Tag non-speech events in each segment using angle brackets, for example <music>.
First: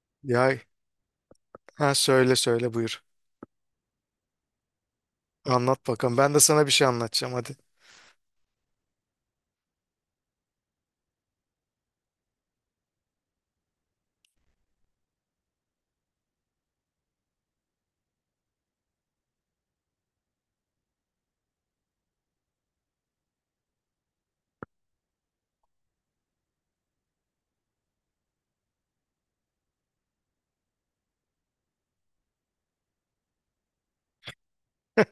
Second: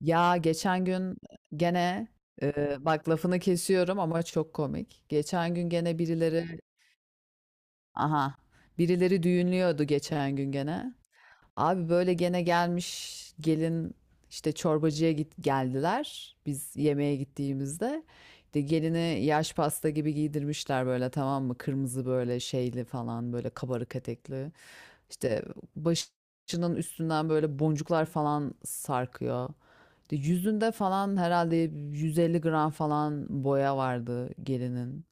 Ya Ya, geçen gün ha, gene söyle söyle, buyur. bak lafını kesiyorum ama çok komik. Geçen gün Anlat gene bakalım. Ben de birileri sana bir şey anlatacağım, hadi. aha birileri düğünlüyordu geçen gün gene. Abi böyle gene gelmiş gelin işte çorbacıya git geldiler biz yemeğe gittiğimizde. İşte gelini yaş pasta gibi giydirmişler böyle, tamam mı? Kırmızı böyle şeyli falan, böyle kabarık etekli. İşte başının üstünden böyle boncuklar falan sarkıyor. İşte yüzünde falan herhalde 150 gram falan boya vardı gelinin.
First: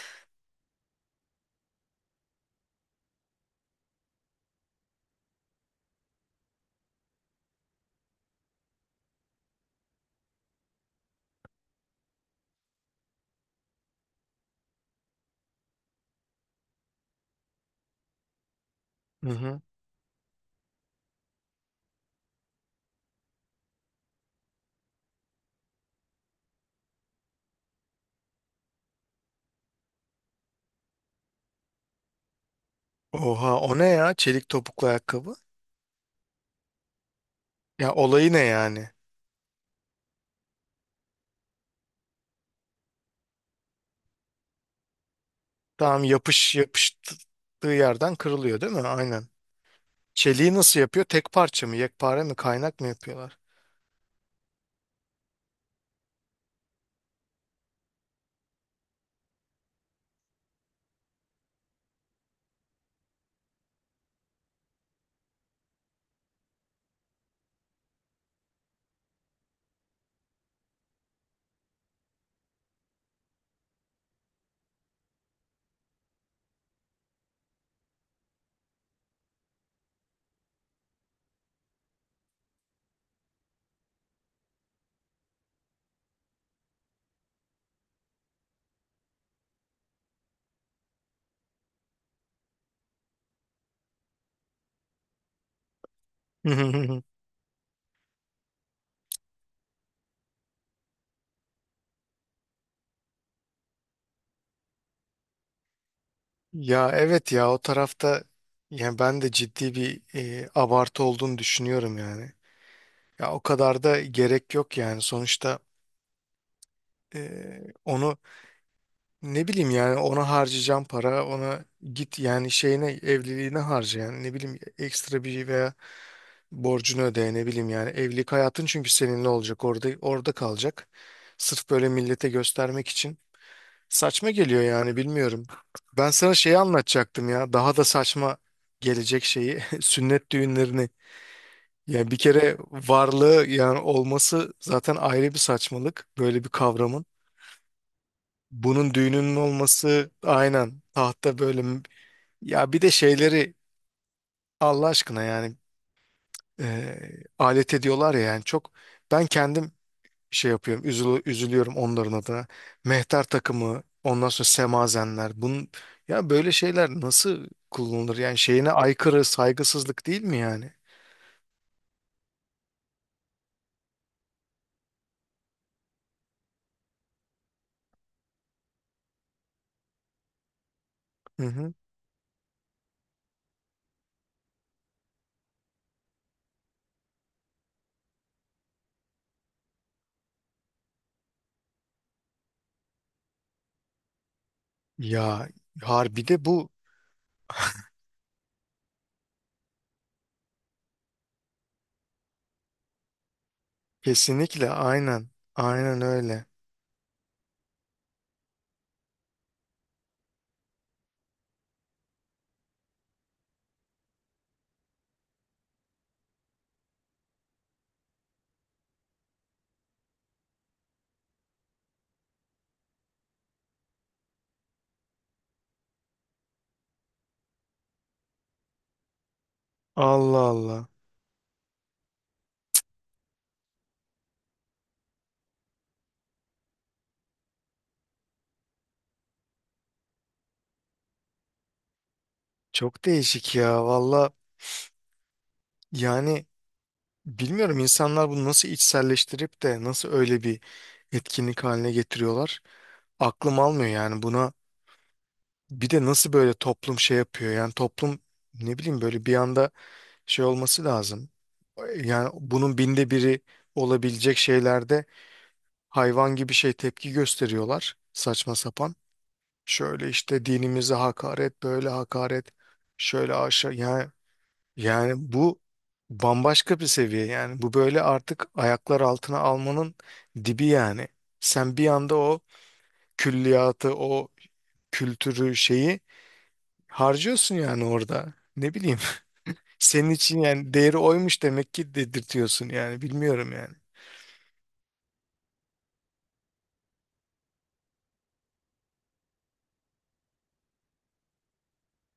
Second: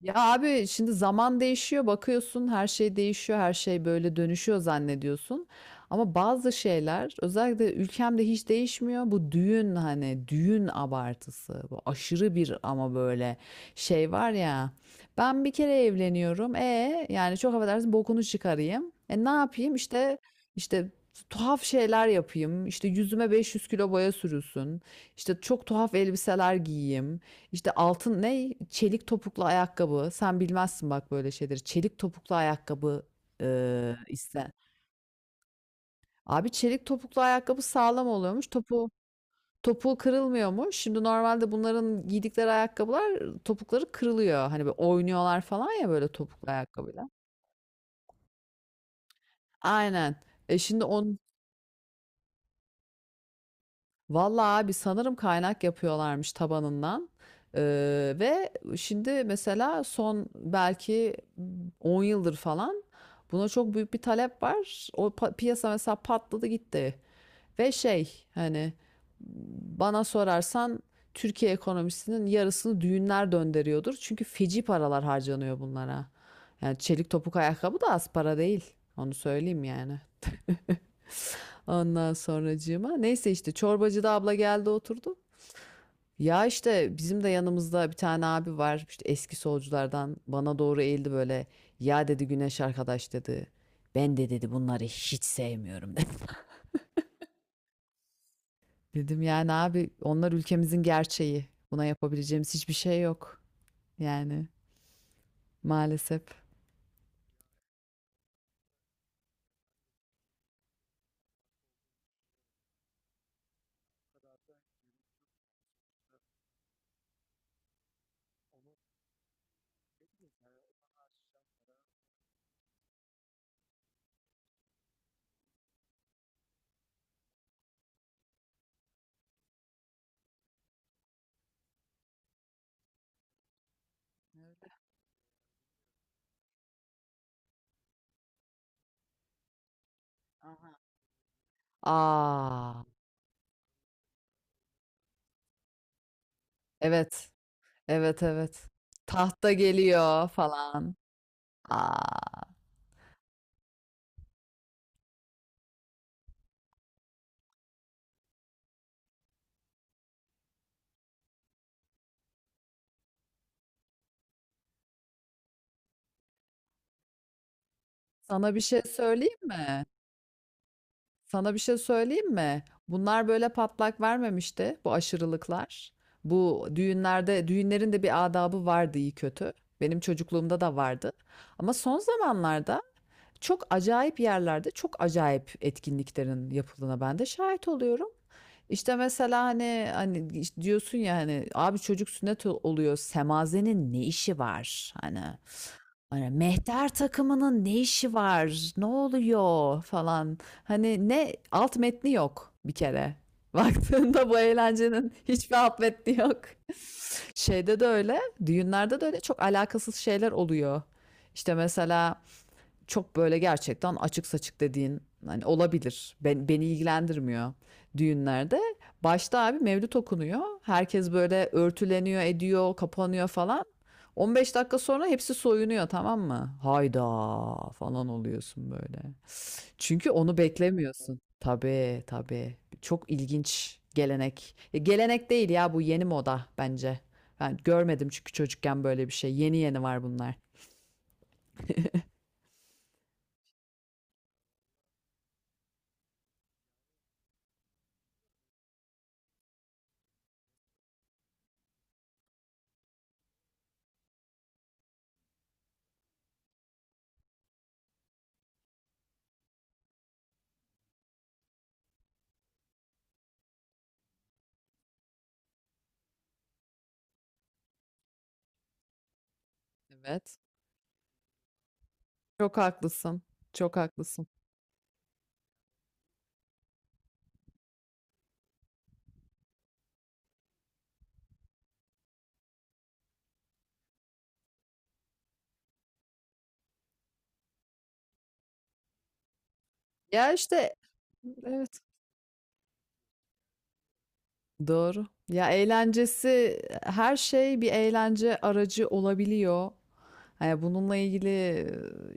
Ya abi, şimdi zaman değişiyor, bakıyorsun her şey değişiyor, her şey böyle dönüşüyor zannediyorsun. Ama bazı şeyler özellikle ülkemde hiç değişmiyor. Bu düğün, hani düğün abartısı. Bu aşırı bir ama böyle şey var ya. Ben bir kere evleniyorum. E yani, çok affedersin, bokunu çıkarayım. E ne Hı hı. yapayım? İşte işte tuhaf şeyler yapayım. İşte yüzüme 500 kilo boya sürülsün. İşte çok tuhaf elbiseler giyeyim. İşte altın ne? Çelik topuklu ayakkabı. Sen bilmezsin bak böyle şeyleri. Çelik topuklu ayakkabı, Oha, o ne ya? Çelik iste. topuklu ayakkabı. Abi çelik topuklu ayakkabı Ya sağlam olayı ne oluyormuş. yani? Topuğu kırılmıyormuş. Şimdi normalde bunların giydikleri ayakkabılar topukları kırılıyor. Hani böyle oynuyorlar falan ya Tamam, böyle topuklu yapış ayakkabıyla. yapıştığı yerden kırılıyor değil mi? Aynen. Aynen. Çeliği E nasıl şimdi yapıyor? on Tek parça mı? Yekpare mi? Kaynak mı yapıyorlar? Vallahi abi sanırım kaynak yapıyorlarmış tabanından. Ee, ve şimdi mesela son belki 10 yıldır falan buna çok büyük bir talep var. Piyasa mesela patladı gitti. Ve şey, hani bana sorarsan Türkiye ekonomisinin yarısını düğünler döndürüyordur. Çünkü feci paralar harcanıyor bunlara. Yani çelik topuk ayakkabı da az para değil. Onu söyleyeyim yani. <laughs> Ondan sonracığıma, neyse işte çorbacıda abla geldi oturdu. Ya işte bizim de yanımızda bir tane abi var, işte eski solculardan, bana doğru eğildi böyle. Ya dedi, Güneş arkadaş dedi, ben de dedi bunları hiç sevmiyorum dedi. <laughs> <laughs> Dedim yani abi, onlar ülkemizin gerçeği. Buna yapabileceğimiz hiçbir şey yok. Yani maalesef. Ya evet ya, o tarafta yani ben de ciddi bir abartı olduğunu düşünüyorum yani. Ya o kadar da gerek yok yani, sonuçta onu, ne bileyim yani, ona harcayacağım para, ona git yani, şeyine, evliliğine harca yani, ne bileyim, ekstra bir şey veya borcunu öde, ne bileyim yani, evlilik hayatın, çünkü seninle olacak, orada kalacak. Sırf böyle millete göstermek için saçma geliyor yani, bilmiyorum. Ben sana şeyi anlatacaktım ya, daha da saçma gelecek şeyi, <laughs> sünnet düğünlerini. Yani bir kere Aa, varlığı, yani olması zaten ayrı bir saçmalık böyle bir kavramın. evet, evet, evet. Bunun düğününün Tahta olması, geliyor aynen, falan. tahta böyle. Aa, Ya bir de şeyleri, Allah aşkına yani, alet ediyorlar ya yani, çok ben kendim şey yapıyorum, üzülüyorum onların adına. Mehter takımı, ondan sonra semazenler, bunun, ya böyle şeyler nasıl kullanılır yani, sana bir şeyine şey aykırı, söyleyeyim mi? saygısızlık değil mi yani? Sana bir şey söyleyeyim mi? Bunlar böyle patlak vermemişti, bu aşırılıklar. Bu düğünlerde, düğünlerin de bir adabı vardı iyi kötü. Benim çocukluğumda da vardı. Hı hı. Ama son zamanlarda çok acayip yerlerde çok acayip etkinliklerin yapıldığına ben de şahit oluyorum. İşte mesela hani işte diyorsun ya, hani abi çocuk sünnet oluyor, semazenin ne işi var hani, Ya harbi hani de bu, mehter takımının ne işi var, ne oluyor falan, hani ne, alt metni yok bir kere. <laughs> Baktığında bu kesinlikle, eğlencenin aynen hiçbir alt aynen metni yok. öyle. Şeyde de öyle, düğünlerde de öyle, çok alakasız şeyler oluyor. İşte mesela çok böyle gerçekten açık saçık dediğin hani olabilir. Beni ilgilendirmiyor düğünlerde. Başta abi mevlüt okunuyor. Herkes böyle örtüleniyor, ediyor, kapanıyor falan. 15 dakika sonra hepsi soyunuyor, tamam mı? Hayda falan oluyorsun böyle. Çünkü onu Allah Allah, beklemiyorsun. Tabii tabii. Çok ilginç gelenek. Ya gelenek değil ya, bu yeni moda bence. Ben görmedim çünkü çocukken böyle bir şey. Yeni yeni var bunlar. çok değişik ya, valla yani. Bilmiyorum insanlar bunu nasıl içselleştirip de nasıl öyle bir etkinlik haline getiriyorlar. Aklım almıyor yani buna. Bir de nasıl böyle toplum şey yapıyor yani, toplum, ne bileyim, böyle bir anda şey olması lazım. Yani bunun binde biri olabilecek şeylerde hayvan gibi şey tepki gösteriyorlar, saçma sapan. Şöyle Evet. işte dinimize hakaret, böyle hakaret, Çok haklısın. şöyle aşağı Çok yani. haklısın. Yani bu bambaşka bir seviye yani, bu böyle artık ayaklar altına almanın dibi yani. Sen bir anda o külliyatı, o kültürü, şeyi harcıyorsun yani orada. Ne bileyim, <laughs> senin Ya, için yani işte değeri oymuş demek evet, ki, dedirtiyorsun yani, bilmiyorum yani. doğru. Ya, eğlencesi, her şey bir eğlence aracı olabiliyor. Hani bununla ilgili,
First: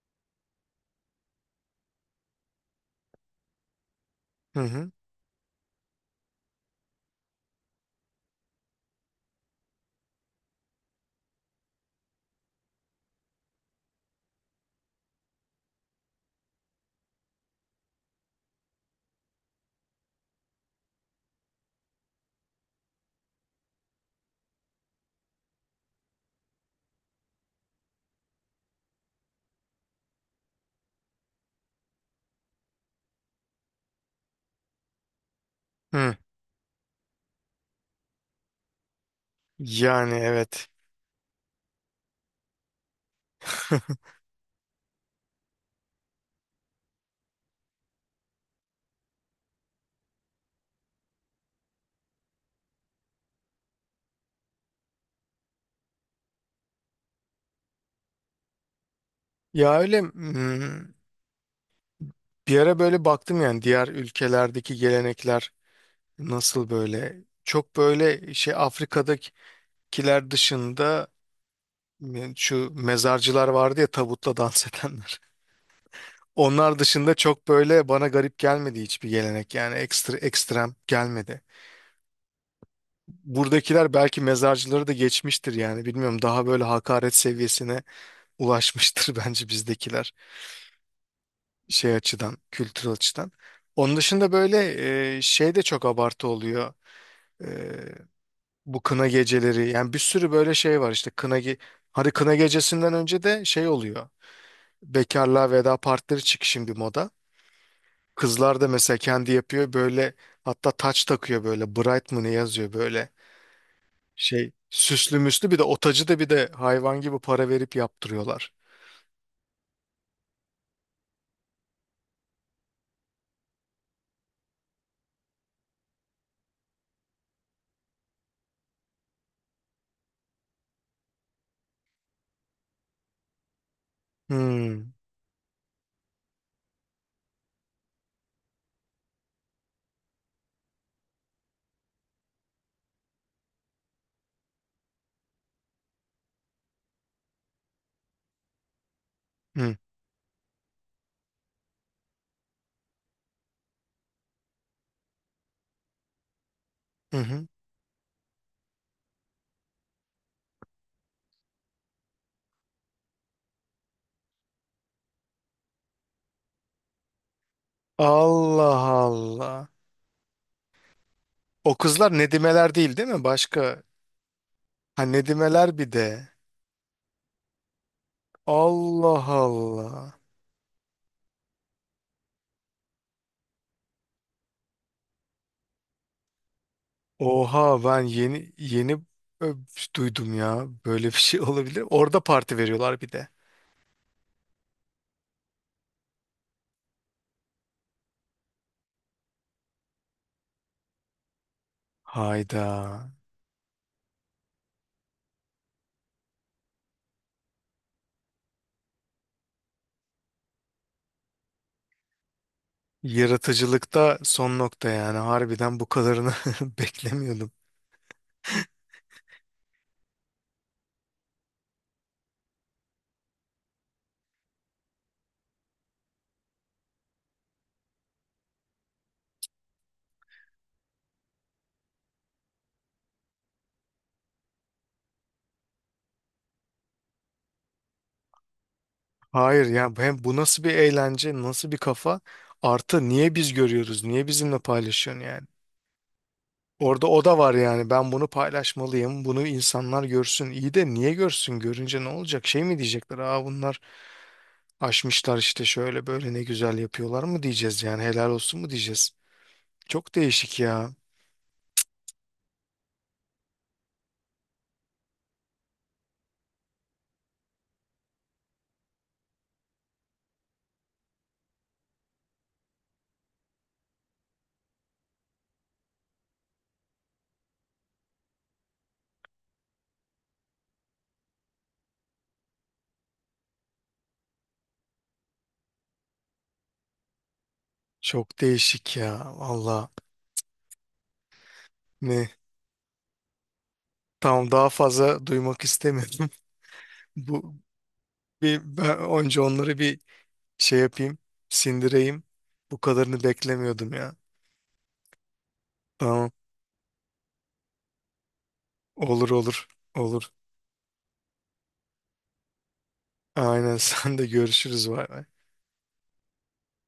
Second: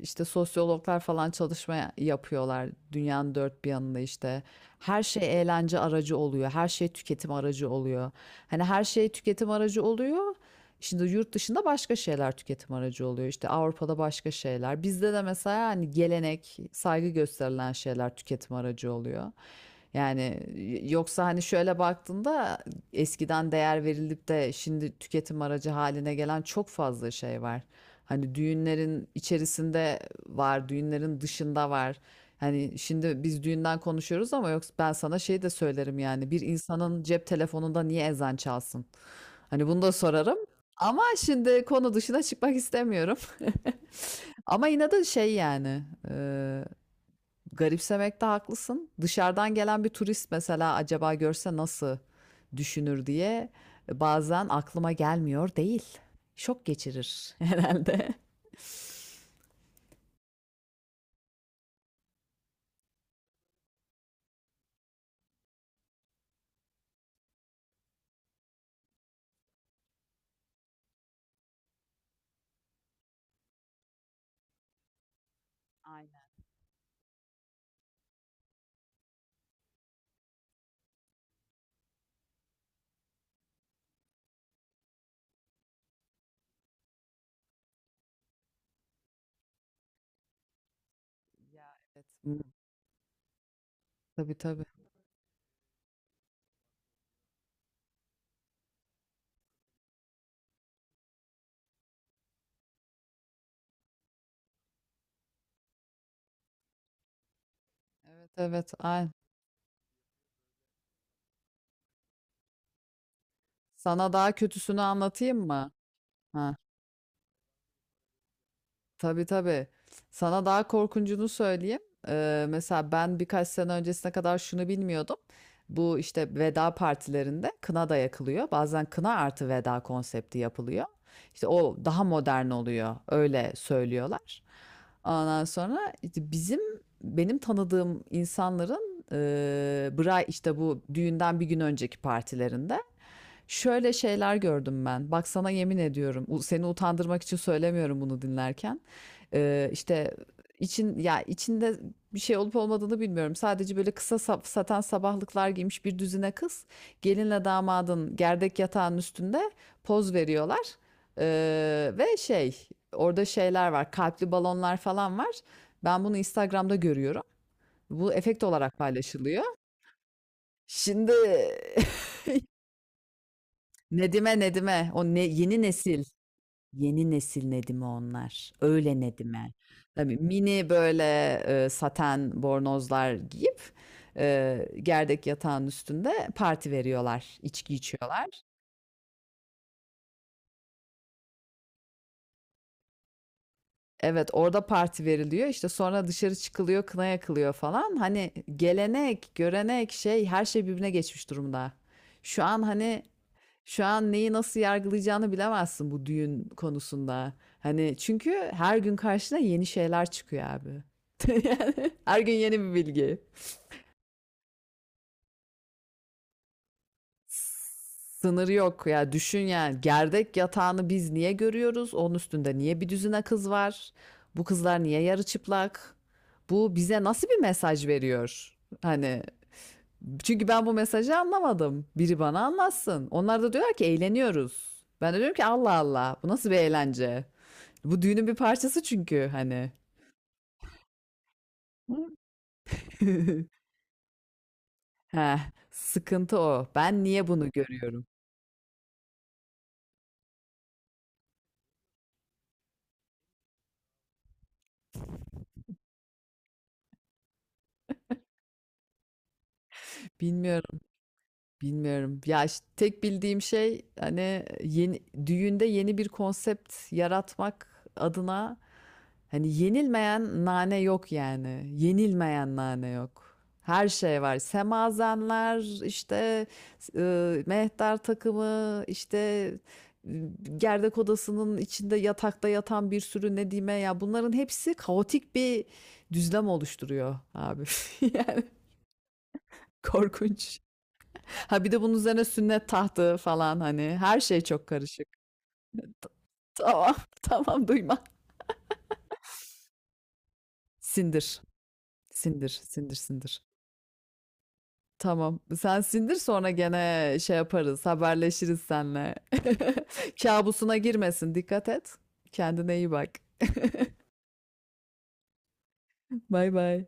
işte, sosyologlar falan çalışma ya yapıyorlar dünyanın dört bir yanında, işte. Hı hı. Her şey eğlence aracı oluyor, her şey tüketim aracı oluyor. Hani her şey tüketim aracı oluyor, şimdi yurt dışında başka şeyler tüketim aracı oluyor. İşte Avrupa'da başka şeyler. Bizde de mesela hani gelenek, saygı gösterilen şeyler tüketim aracı oluyor. Yani yoksa hani şöyle baktığında eskiden değer verilip de şimdi tüketim aracı haline gelen çok fazla şey var. Hani düğünlerin içerisinde var, düğünlerin dışında var. Hani şimdi biz düğünden konuşuyoruz ama yoksa ben sana şey de söylerim Hı. yani, bir insanın cep telefonunda niye ezan çalsın? Hani bunu da Yani sorarım. evet. Ama şimdi konu dışına çıkmak istemiyorum. <laughs> <laughs> Ama yine de şey yani, e, garipsemekte haklısın. Dışarıdan gelen bir turist mesela acaba görse nasıl düşünür diye bazen aklıma gelmiyor değil. Şok geçirir <laughs> herhalde. Ya öyle, bir ara böyle baktım yani, diğer ülkelerdeki gelenekler nasıl, böyle çok böyle şey, Afrika'dakiler dışında. Şu mezarcılar vardı ya, tabutla dans edenler. <laughs> Aynen Onlar dışında çok böyle bana garip gelmedi hiçbir gelenek yani, ekstra ekstrem gelmedi. Buradakiler belki mezarcıları da geçmiştir yani, bilmiyorum, daha böyle hakaret seviyesine ulaşmıştır <laughs> bence bizdekiler, ya, şey evet. açıdan, Hı, kültürel açıdan. Onun dışında tabii böyle, tabii. Şey de çok abartı oluyor. E, bu kına geceleri yani, bir sürü böyle şey var işte, kına ge hadi, kına gecesinden önce de şey oluyor, bekarlığa veda partileri çık şimdi moda. Evet Kızlar da evet. mesela Ay. kendi yapıyor böyle, hatta taç takıyor böyle, bright mı ne yazıyor böyle Sana daha şey, kötüsünü süslü anlatayım müslü, bir de mı? o tacı da bir de Ha. hayvan gibi para verip yaptırıyorlar. Tabii tabii. Sana daha korkuncunu söyleyeyim. Mesela ben birkaç sene öncesine kadar şunu bilmiyordum. Bu işte veda partilerinde kına da yakılıyor. Bazen kına artı veda konsepti yapılıyor. İşte o daha modern oluyor. Öyle söylüyorlar. Hmm. Ondan sonra işte bizim benim tanıdığım insanların e, bra işte bu düğünden bir gün önceki partilerinde şöyle şeyler gördüm ben. Bak sana yemin ediyorum. Seni utandırmak için söylemiyorum bunu dinlerken. Hı. İşte içinde bir şey olup olmadığını bilmiyorum. Sadece böyle kısa saten sabahlıklar giymiş bir düzine kız Hı gelinle hı. damadın gerdek yatağının üstünde poz veriyorlar. Ve şey, orada şeyler var, kalpli balonlar falan var. Ben bunu Instagram'da görüyorum. Bu efekt olarak Allah paylaşılıyor. Allah. Şimdi O <laughs> kızlar nedimeler değil değil mi? Başka. Nedime, Ha, o ne, yeni nedimeler bir nesil, de. yeni nesil Nedim'i onlar. Öyle Allah Nedim'e. Tabii Allah. mini böyle saten bornozlar giyip gerdek yatağın üstünde parti veriyorlar. İçki Oha, ben içiyorlar. yeni yeni, ö, duydum ya. Böyle bir şey <laughs> olabilir. Orada parti veriyorlar bir de. Evet orada parti veriliyor. İşte sonra dışarı çıkılıyor, kına yakılıyor falan. Hani gelenek, görenek, şey, her şey birbirine geçmiş durumda. Şu an Hayda. hani şu an neyi nasıl yargılayacağını bilemezsin bu düğün konusunda. Hani çünkü her gün karşına yeni şeyler çıkıyor abi. <laughs> Her gün yeni bir bilgi. Yaratıcılıkta son nokta yani, harbiden bu kadarını <laughs> beklemiyordum. Sınır yok ya, düşün yani, gerdek yatağını biz niye görüyoruz? Onun üstünde niye bir düzine kız var? Bu kızlar niye yarı çıplak? Bu bize nasıl bir mesaj veriyor? Hani çünkü ben bu mesajı anlamadım. Biri bana anlatsın. Onlar da diyorlar ki eğleniyoruz. Ben de diyorum ki Allah Allah, bu nasıl bir eğlence? Bu düğünün bir parçası çünkü Hayır hani. ya, hem bu nasıl bir eğlence, nasıl bir kafa? Artı niye biz <laughs> görüyoruz? Niye bizimle paylaşıyorsun Heh, yani? sıkıntı o. Ben Orada o niye da bunu var yani, görüyorum? ben bunu paylaşmalıyım, bunu insanlar görsün. İyi de niye görsün? Görünce ne olacak? Şey mi diyecekler? Aa, bunlar aşmışlar işte, şöyle böyle ne güzel yapıyorlar mı diyeceğiz yani, helal olsun mu diyeceğiz? Çok değişik Bilmiyorum. ya. Bilmiyorum. Ya işte tek bildiğim şey hani yeni, düğünde yeni bir konsept yaratmak adına hani yenilmeyen nane yok yani. Yenilmeyen nane yok. Her şey var. Semazenler, işte mehter takımı, işte, e, gerdek odasının içinde yatakta yatan bir sürü nedime, ya bunların hepsi kaotik bir düzlem oluşturuyor abi. <laughs> Çok Yani değişik ya. Valla korkunç. Ha bir de bunun üzerine ne? sünnet tahtı falan, hani her şey Tamam, çok daha karışık. fazla duymak istemiyorum. Tamam, <laughs> <laughs> Bu, tamam duyma. bir ben önce onları bir şey yapayım, Sindir, sindireyim. sindir, Bu sindir, kadarını sindir. beklemiyordum ya. Tamam. Sen sindir Tamam. sonra gene şey yaparız, haberleşiriz senle. Olur olur. <laughs> Olur. Kabusuna girmesin, dikkat et. Kendine iyi bak. Aynen, <laughs> sen de, görüşürüz. Vay. Bay bay.